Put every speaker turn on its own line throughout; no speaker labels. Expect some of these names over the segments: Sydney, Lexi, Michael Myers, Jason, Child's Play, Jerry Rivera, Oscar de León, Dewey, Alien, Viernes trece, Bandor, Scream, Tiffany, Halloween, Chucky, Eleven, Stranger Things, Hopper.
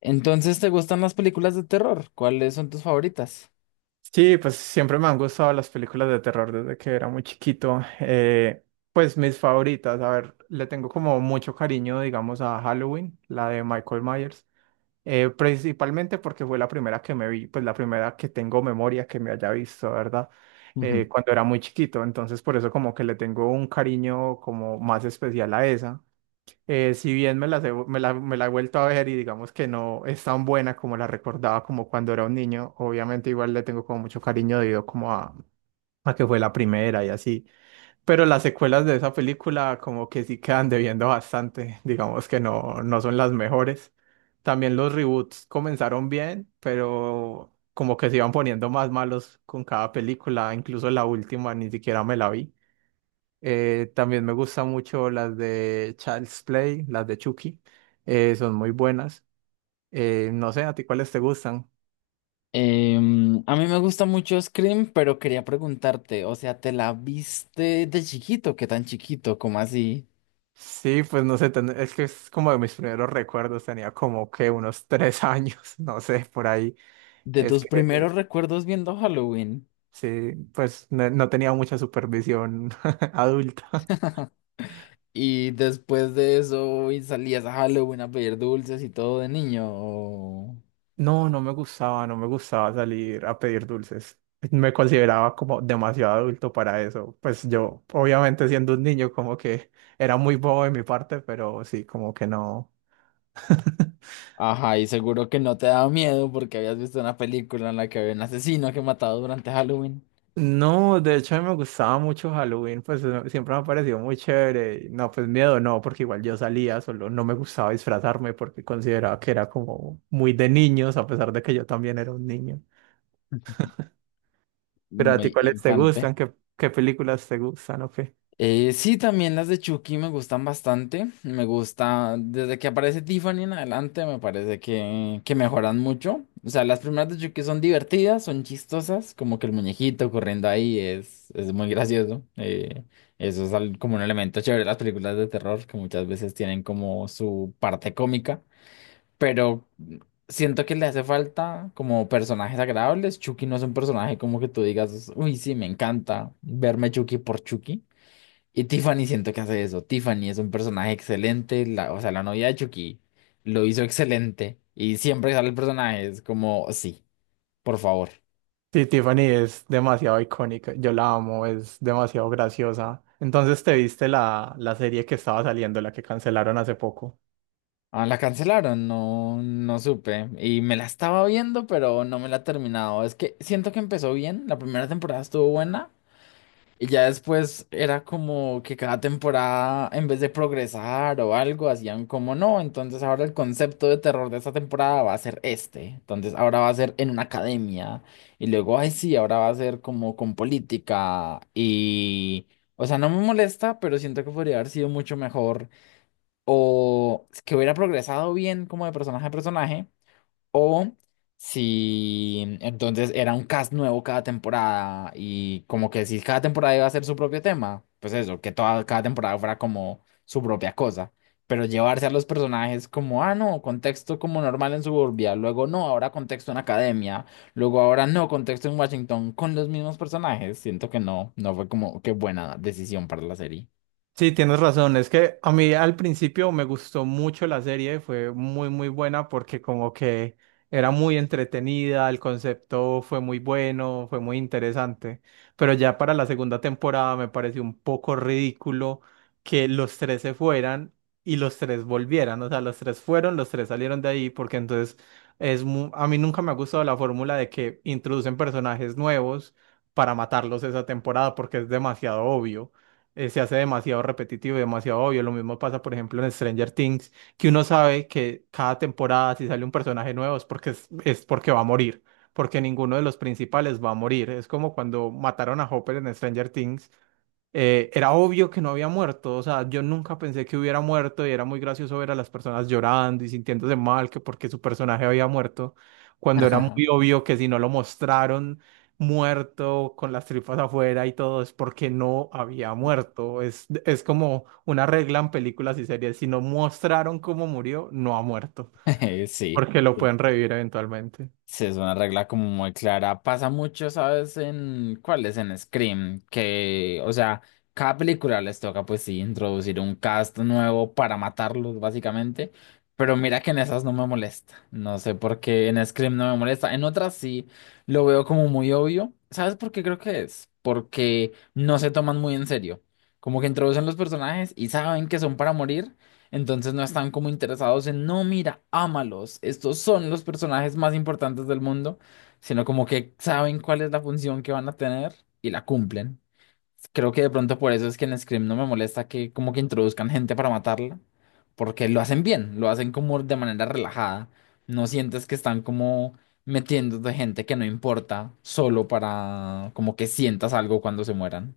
Entonces, ¿te gustan las películas de terror? ¿Cuáles son tus favoritas?
Sí, pues siempre me han gustado las películas de terror desde que era muy chiquito. Pues mis favoritas, a ver, le tengo como mucho cariño, digamos, a Halloween, la de Michael Myers, principalmente porque fue la primera que me vi, pues la primera que tengo memoria que me haya visto, ¿verdad?
Ujú.
Cuando era muy chiquito, entonces por eso como que le tengo un cariño como más especial a esa. Si bien me las he me la he vuelto a ver y digamos que no es tan buena como la recordaba como cuando era un niño, obviamente igual le tengo como mucho cariño debido como a que fue la primera y así, pero las secuelas de esa película como que sí quedan debiendo bastante. Digamos que no, no son las mejores. También los reboots comenzaron bien, pero como que se iban poniendo más malos con cada película, incluso la última ni siquiera me la vi. También me gustan mucho las de Child's Play, las de Chucky. Son muy buenas. No sé, ¿a ti cuáles te gustan?
A mí me gusta mucho Scream, pero quería preguntarte, o sea, ¿te la viste de chiquito? ¿Qué tan chiquito? ¿Cómo así?
Sí, pues no sé, es que es como de mis primeros recuerdos. Tenía como que unos 3 años, no sé, por ahí.
De
Es
tus
que
primeros recuerdos viendo Halloween.
sí, pues no, no tenía mucha supervisión adulta.
Y después de eso, ¿y salías a Halloween a pedir dulces y todo de niño?
No, no me gustaba, no me gustaba salir a pedir dulces. Me consideraba como demasiado adulto para eso. Pues yo, obviamente siendo un niño, como que era muy bobo de mi parte, pero sí, como que no.
Ajá, y seguro que no te daba miedo porque habías visto una película en la que había un asesino que mataba durante Halloween.
No, de hecho a mí me gustaba mucho Halloween, pues siempre me ha parecido muy chévere. Y no, pues miedo no, porque igual yo salía, solo no me gustaba disfrazarme porque consideraba que era como muy de niños, a pesar de que yo también era un niño.
Ujú.
Pero a ti,
Muy
¿cuáles te
infante.
gustan? ¿Qué películas te gustan? ¿O qué?
Sí, también las de Chucky me gustan bastante. Me gusta, desde que aparece Tiffany en adelante, me parece que mejoran mucho. O sea, las primeras de Chucky son divertidas, son chistosas, como que el muñequito corriendo ahí es muy gracioso. Eso es como un elemento chévere de las películas de terror, que muchas veces tienen como su parte cómica, pero siento que le hace falta como personajes agradables. Chucky no es un personaje como que tú digas, uy, sí, me encanta verme Chucky por Chucky. Y Tiffany siento que hace eso. Tiffany es un personaje excelente, la, o sea, la novia de Chucky lo hizo excelente y siempre que sale el personaje es como, sí, por favor.
Sí, Tiffany es demasiado icónica, yo la amo, es demasiado graciosa. Entonces, ¿te viste la serie que estaba saliendo, la que cancelaron hace poco?
Ah, la cancelaron, no, no supe. Y me la estaba viendo, pero no me la he terminado. Es que siento que empezó bien, la primera temporada estuvo buena. Y ya después era como que cada temporada, en vez de progresar o algo, hacían como no. Entonces ahora el concepto de terror de esta temporada va a ser este. Entonces ahora va a ser en una academia. Y luego, ay, sí, ahora va a ser como con política. Y, o sea, no me molesta, pero siento que podría haber sido mucho mejor. O que hubiera progresado bien como de personaje a personaje. O si entonces era un cast nuevo cada temporada y como que si cada temporada iba a ser su propio tema, pues eso, que toda, cada temporada fuera como su propia cosa. Pero llevarse a los personajes como, ah, no, contexto como normal en suburbia, luego no, ahora contexto en academia, luego ahora no, contexto en Washington con los mismos personajes. Siento que no, no fue como qué buena decisión para la serie.
Sí, tienes razón. Es que a mí al principio me gustó mucho la serie, fue muy, muy buena porque como que era muy entretenida, el concepto fue muy bueno, fue muy interesante. Pero ya para la segunda temporada me pareció un poco ridículo que los tres se fueran y los tres volvieran. O sea, los tres fueron, los tres salieron de ahí porque entonces es mu- a mí nunca me ha gustado la fórmula de que introducen personajes nuevos para matarlos esa temporada porque es demasiado obvio, se hace demasiado repetitivo y demasiado obvio. Lo mismo pasa, por ejemplo, en Stranger Things, que uno sabe que cada temporada si sale un personaje nuevo es porque va a morir, porque ninguno de los principales va a morir. Es como cuando mataron a Hopper en Stranger Things. Era obvio que no había muerto, o sea, yo nunca pensé que hubiera muerto y era muy gracioso ver a las personas llorando y sintiéndose mal que porque su personaje había muerto, cuando era muy obvio que si no lo mostraron muerto con las tripas afuera y todo, es porque no había muerto. Es como una regla en películas y series: si no mostraron cómo murió, no ha muerto,
Sí.
porque lo pueden revivir eventualmente.
Sí, es una regla como muy clara. Pasa mucho, ¿sabes? En cuáles en Scream, que, o sea, cada película les toca, pues sí, introducir un cast nuevo para matarlos, básicamente. Pero mira que en esas no me molesta. No sé por qué en Scream no me molesta. En otras sí lo veo como muy obvio. ¿Sabes por qué creo que es? Porque no se toman muy en serio. Como que introducen los personajes y saben que son para morir. Entonces no están como interesados en, no, mira, ámalos, estos son los personajes más importantes del mundo, sino como que saben cuál es la función que van a tener y la cumplen. Creo que de pronto por eso es que en Scream no me molesta que como que introduzcan gente para matarla, porque lo hacen bien, lo hacen como de manera relajada. No sientes que están como metiéndote gente que no importa, solo para como que sientas algo cuando se mueran.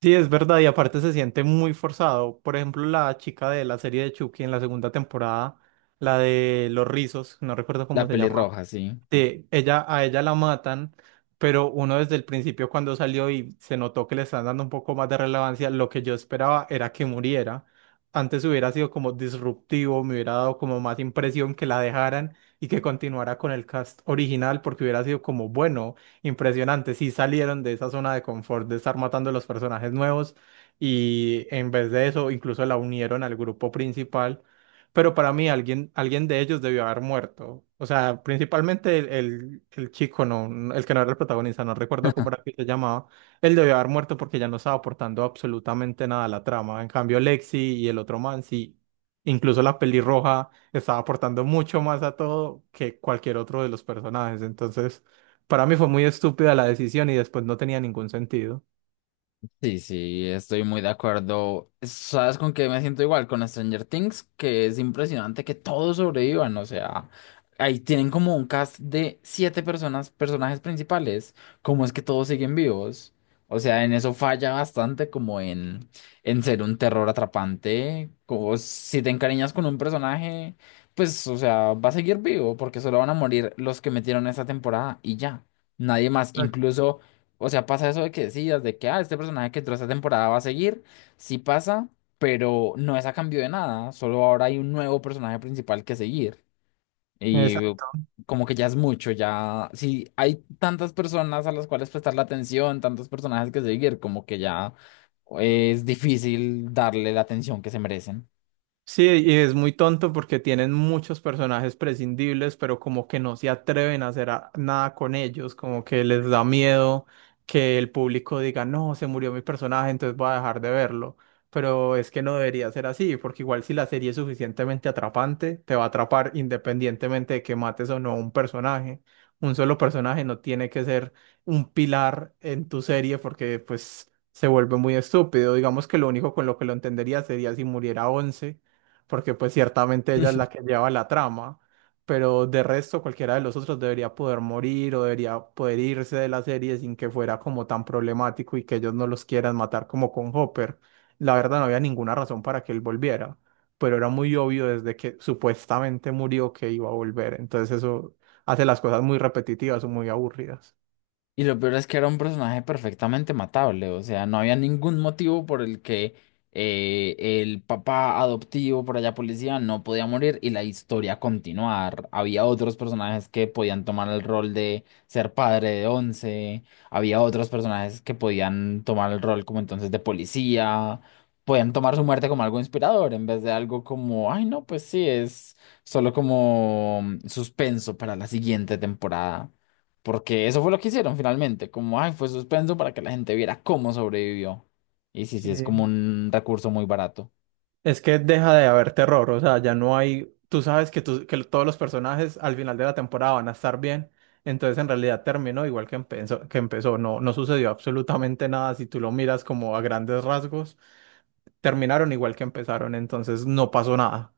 Sí, es verdad, y aparte se siente muy forzado. Por ejemplo, la chica de la serie de Chucky en la segunda temporada, la de los rizos, no recuerdo cómo
La
se llamaba.
pelirroja, sí.
Sí, ella, a ella la matan, pero uno desde el principio cuando salió y se notó que le están dando un poco más de relevancia, lo que yo esperaba era que muriera. Antes hubiera sido como disruptivo, me hubiera dado como más impresión que la dejaran y que continuara con el cast original, porque hubiera sido como, bueno, impresionante, si salieron de esa zona de confort de estar matando a los personajes nuevos y en vez de eso incluso la unieron al grupo principal. Pero para mí alguien, alguien de ellos debió haber muerto. O sea, principalmente el chico, no, el que no era el protagonista, no recuerdo cómo era que se llamaba. Él debió haber muerto porque ya no estaba aportando absolutamente nada a la trama. En cambio, Lexi y el otro man, sí, incluso la pelirroja estaba aportando mucho más a todo que cualquier otro de los personajes. Entonces, para mí fue muy estúpida la decisión y después no tenía ningún sentido.
Sí, sí, estoy muy de acuerdo. ¿Sabes con qué me siento igual? Con Stranger Things, que es impresionante que todos sobrevivan. O sea, ahí tienen como un cast de siete personas, personajes principales. ¿Cómo es que todos siguen vivos? O sea, en eso falla bastante como en ser un terror atrapante. Como si te encariñas con un personaje, pues, o sea, va a seguir vivo porque solo van a morir los que metieron esta temporada y ya. Nadie más,
Exacto.
incluso. O sea, pasa eso de que decidas de que, ah, este personaje que entró esta temporada va a seguir. Sí pasa, pero no es a cambio de nada. Solo ahora hay un nuevo personaje principal que seguir. Y
Exacto.
como que ya es mucho, ya. Si hay tantas personas a las cuales prestar la atención, tantos personajes que seguir, como que ya es difícil darle la atención que se merecen.
Sí, y es muy tonto porque tienen muchos personajes prescindibles, pero como que no se atreven a hacer nada con ellos, como que les da miedo que el público diga, no, se murió mi personaje, entonces voy a dejar de verlo. Pero es que no debería ser así, porque igual si la serie es suficientemente atrapante, te va a atrapar independientemente de que mates o no un personaje. Un solo personaje no tiene que ser un pilar en tu serie porque pues se vuelve muy estúpido. Digamos que lo único con lo que lo entendería sería si muriera once, porque pues ciertamente ella es la que lleva la trama, pero de resto cualquiera de los otros debería poder morir o debería poder irse de la serie sin que fuera como tan problemático, y que ellos no los quieran matar como con Hopper. La verdad no había ninguna razón para que él volviera, pero era muy obvio desde que supuestamente murió que iba a volver, entonces eso hace las cosas muy repetitivas o muy aburridas.
Y lo peor es que era un personaje perfectamente matable, o sea, no había ningún motivo por el que eh, el papá adoptivo por allá policía no podía morir y la historia continuar. Había otros personajes que podían tomar el rol de ser padre de once, había otros personajes que podían tomar el rol como entonces de policía, podían tomar su muerte como algo inspirador en vez de algo como, ay no, pues sí, es solo como suspenso para la siguiente temporada. Porque eso fue lo que hicieron finalmente, como, ay, fue suspenso para que la gente viera cómo sobrevivió. Y sí,
Sí.
sí, es como un recurso muy barato.
Es que deja de haber terror, o sea, ya no hay, tú sabes que todos los personajes al final de la temporada van a estar bien, entonces en realidad terminó igual que empezó, no, no sucedió absolutamente nada. Si tú lo miras como a grandes rasgos, terminaron igual que empezaron, entonces no pasó nada.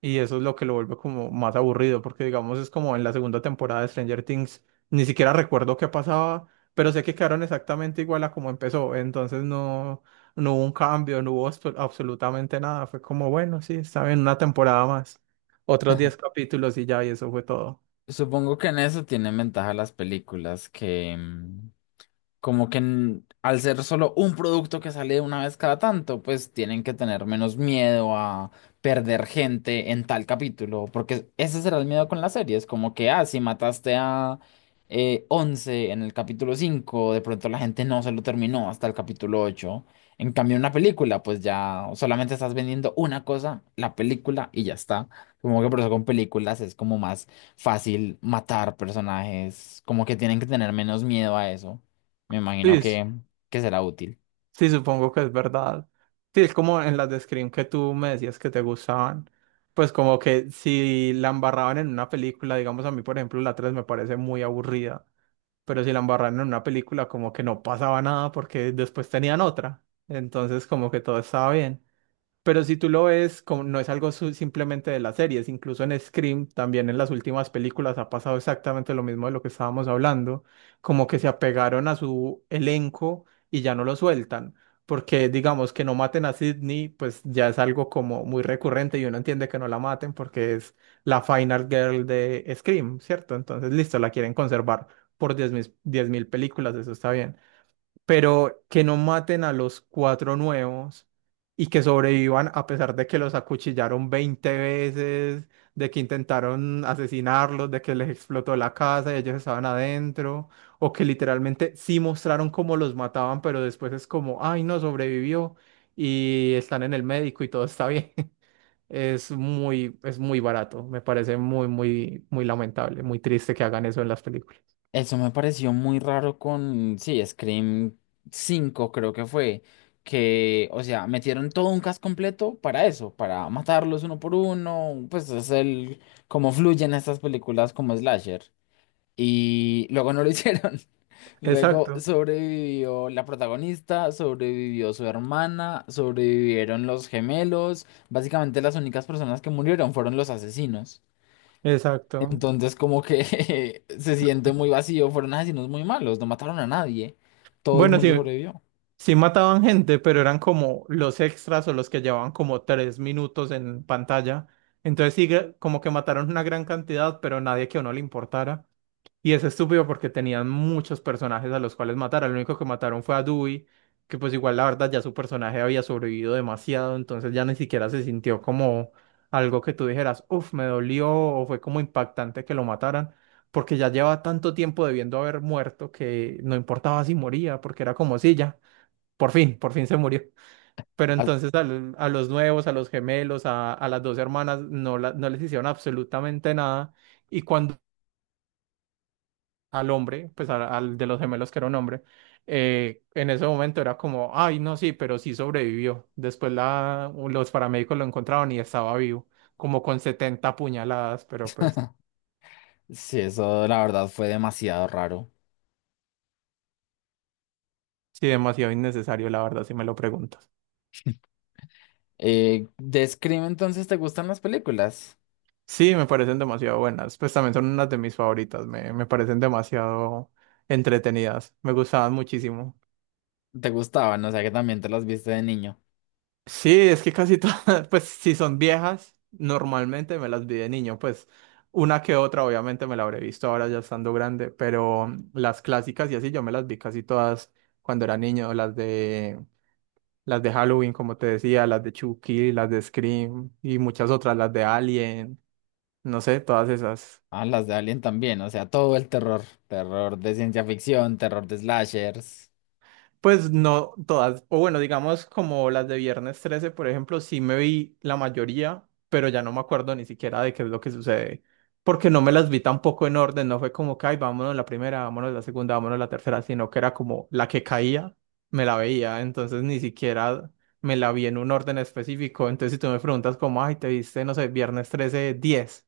Y eso es lo que lo vuelve como más aburrido, porque digamos es como en la segunda temporada de Stranger Things, ni siquiera recuerdo qué pasaba, pero sé que quedaron exactamente igual a como empezó, entonces no. No hubo un cambio, no hubo absolutamente nada. Fue como, bueno, sí, está bien, una temporada más. Otros 10 capítulos y ya, y eso fue todo.
Supongo que en eso tienen ventaja las películas que, como que al ser solo un producto que sale una vez cada tanto, pues tienen que tener menos miedo a perder gente en tal capítulo, porque ese será el miedo con las series, como que, ah, si mataste a 11 en el capítulo 5, de pronto la gente no se lo terminó hasta el capítulo 8. En cambio, en una película, pues ya solamente estás vendiendo una cosa, la película, y ya está. Como que por eso con películas es como más fácil matar personajes, como que tienen que tener menos miedo a eso. Me
Sí,
imagino que será útil.
sí, supongo que es verdad. Sí, es como en las de Scream, que tú me decías que te gustaban. Pues como que si la embarraban en una película, digamos a mí, por ejemplo, la 3 me parece muy aburrida, pero si la embarraban en una película, como que no pasaba nada porque después tenían otra. Entonces, como que todo estaba bien. Pero si tú lo ves, como no es algo simplemente de las series, incluso en Scream, también en las últimas películas ha pasado exactamente lo mismo de lo que estábamos hablando, como que se apegaron a su elenco y ya no lo sueltan, porque digamos que no maten a Sydney, pues ya es algo como muy recurrente y uno entiende que no la maten porque es la final girl de Scream, ¿cierto? Entonces, listo, la quieren conservar por 10.000 películas, eso está bien, pero que no maten a los cuatro nuevos y que sobrevivan a pesar de que los acuchillaron 20 veces, de que intentaron asesinarlos, de que les explotó la casa y ellos estaban adentro, o que literalmente sí mostraron cómo los mataban, pero después es como, ay, no sobrevivió y están en el médico y todo está bien. Es muy barato, me parece muy, muy, muy lamentable, muy triste que hagan eso en las películas.
Eso me pareció muy raro con, sí, Scream 5 creo que fue, que, o sea, metieron todo un cast completo para eso, para matarlos uno por uno, pues es el, cómo fluyen estas películas como slasher. Y luego no lo hicieron. Luego
Exacto,
sobrevivió la protagonista, sobrevivió su hermana, sobrevivieron los gemelos. Básicamente las únicas personas que murieron fueron los asesinos.
exacto.
Entonces como que se siente muy vacío, fueron asesinos muy malos, no mataron a nadie, todo el
Bueno,
mundo
sí.
sobrevivió.
Sí mataban gente, pero eran como los extras o los que llevaban como 3 minutos en pantalla. Entonces sí, como que mataron una gran cantidad, pero nadie que a uno le importara. Y es estúpido porque tenían muchos personajes a los cuales matar. El único que mataron fue a Dewey, que pues igual la verdad ya su personaje había sobrevivido demasiado, entonces ya ni siquiera se sintió como algo que tú dijeras, uff, me dolió o fue como impactante que lo mataran, porque ya lleva tanto tiempo debiendo haber muerto que no importaba si moría, porque era como si ya. Por fin se murió. Pero
As-
entonces a los nuevos, a, los gemelos, a las dos hermanas, no, no les hicieron absolutamente nada. Y cuando al hombre, pues al de los gemelos que era un hombre, en ese momento era como, ay, no, sí, pero sí sobrevivió. Después los paramédicos lo encontraron y estaba vivo, como con 70 puñaladas, pero pues
sí, eso la verdad fue demasiado raro.
sí, demasiado innecesario, la verdad, si me lo preguntas.
De Scream entonces, ¿te gustan las películas?
Sí, me parecen demasiado buenas. Pues también son unas de mis favoritas. Me parecen demasiado entretenidas. Me gustaban muchísimo.
¿Te gustaban? O sea que también te las viste de niño.
Sí, es que casi todas, pues si son viejas, normalmente me las vi de niño. Pues una que otra, obviamente me la habré visto ahora ya estando grande, pero las clásicas y así yo me las vi casi todas cuando era niño. Las de Halloween, como te decía, las de Chucky, las de Scream y muchas otras, las de Alien, no sé, todas esas.
Ah, las de Alien también, o sea, todo el terror, terror de ciencia ficción, terror de slashers.
Pues no todas, o bueno, digamos como las de Viernes trece por ejemplo, sí me vi la mayoría, pero ya no me acuerdo ni siquiera de qué es lo que sucede, porque no me las vi tampoco en orden, no fue como que, ay, vámonos la primera, vámonos la segunda, vámonos la tercera, sino que era como la que caía, me la veía, entonces ni siquiera me la vi en un orden específico, entonces si tú me preguntas como, ay, te viste, no sé, Viernes trece diez,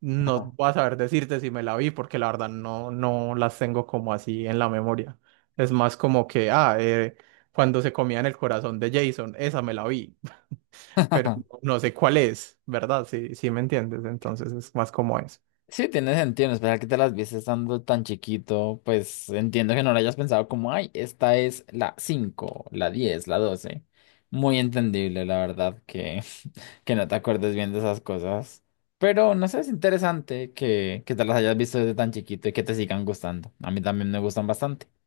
no
Ajá.
voy a saber decirte si me la vi, porque la verdad no, no las tengo como así en la memoria. Es más como que, cuando se comían el corazón de Jason, esa me la vi, pero no sé cuál es, ¿verdad? Sí, sí me entiendes, entonces es más como eso.
Sí, tiene sentido, en especial que te las viste estando tan chiquito, pues entiendo que no lo hayas pensado como, ay, esta es la 5, la 10, la 12. Muy entendible, la verdad, que, que no te acuerdes bien de esas cosas. Pero no sé, es interesante que te las hayas visto desde tan chiquito y que te sigan gustando. A mí también me gustan bastante.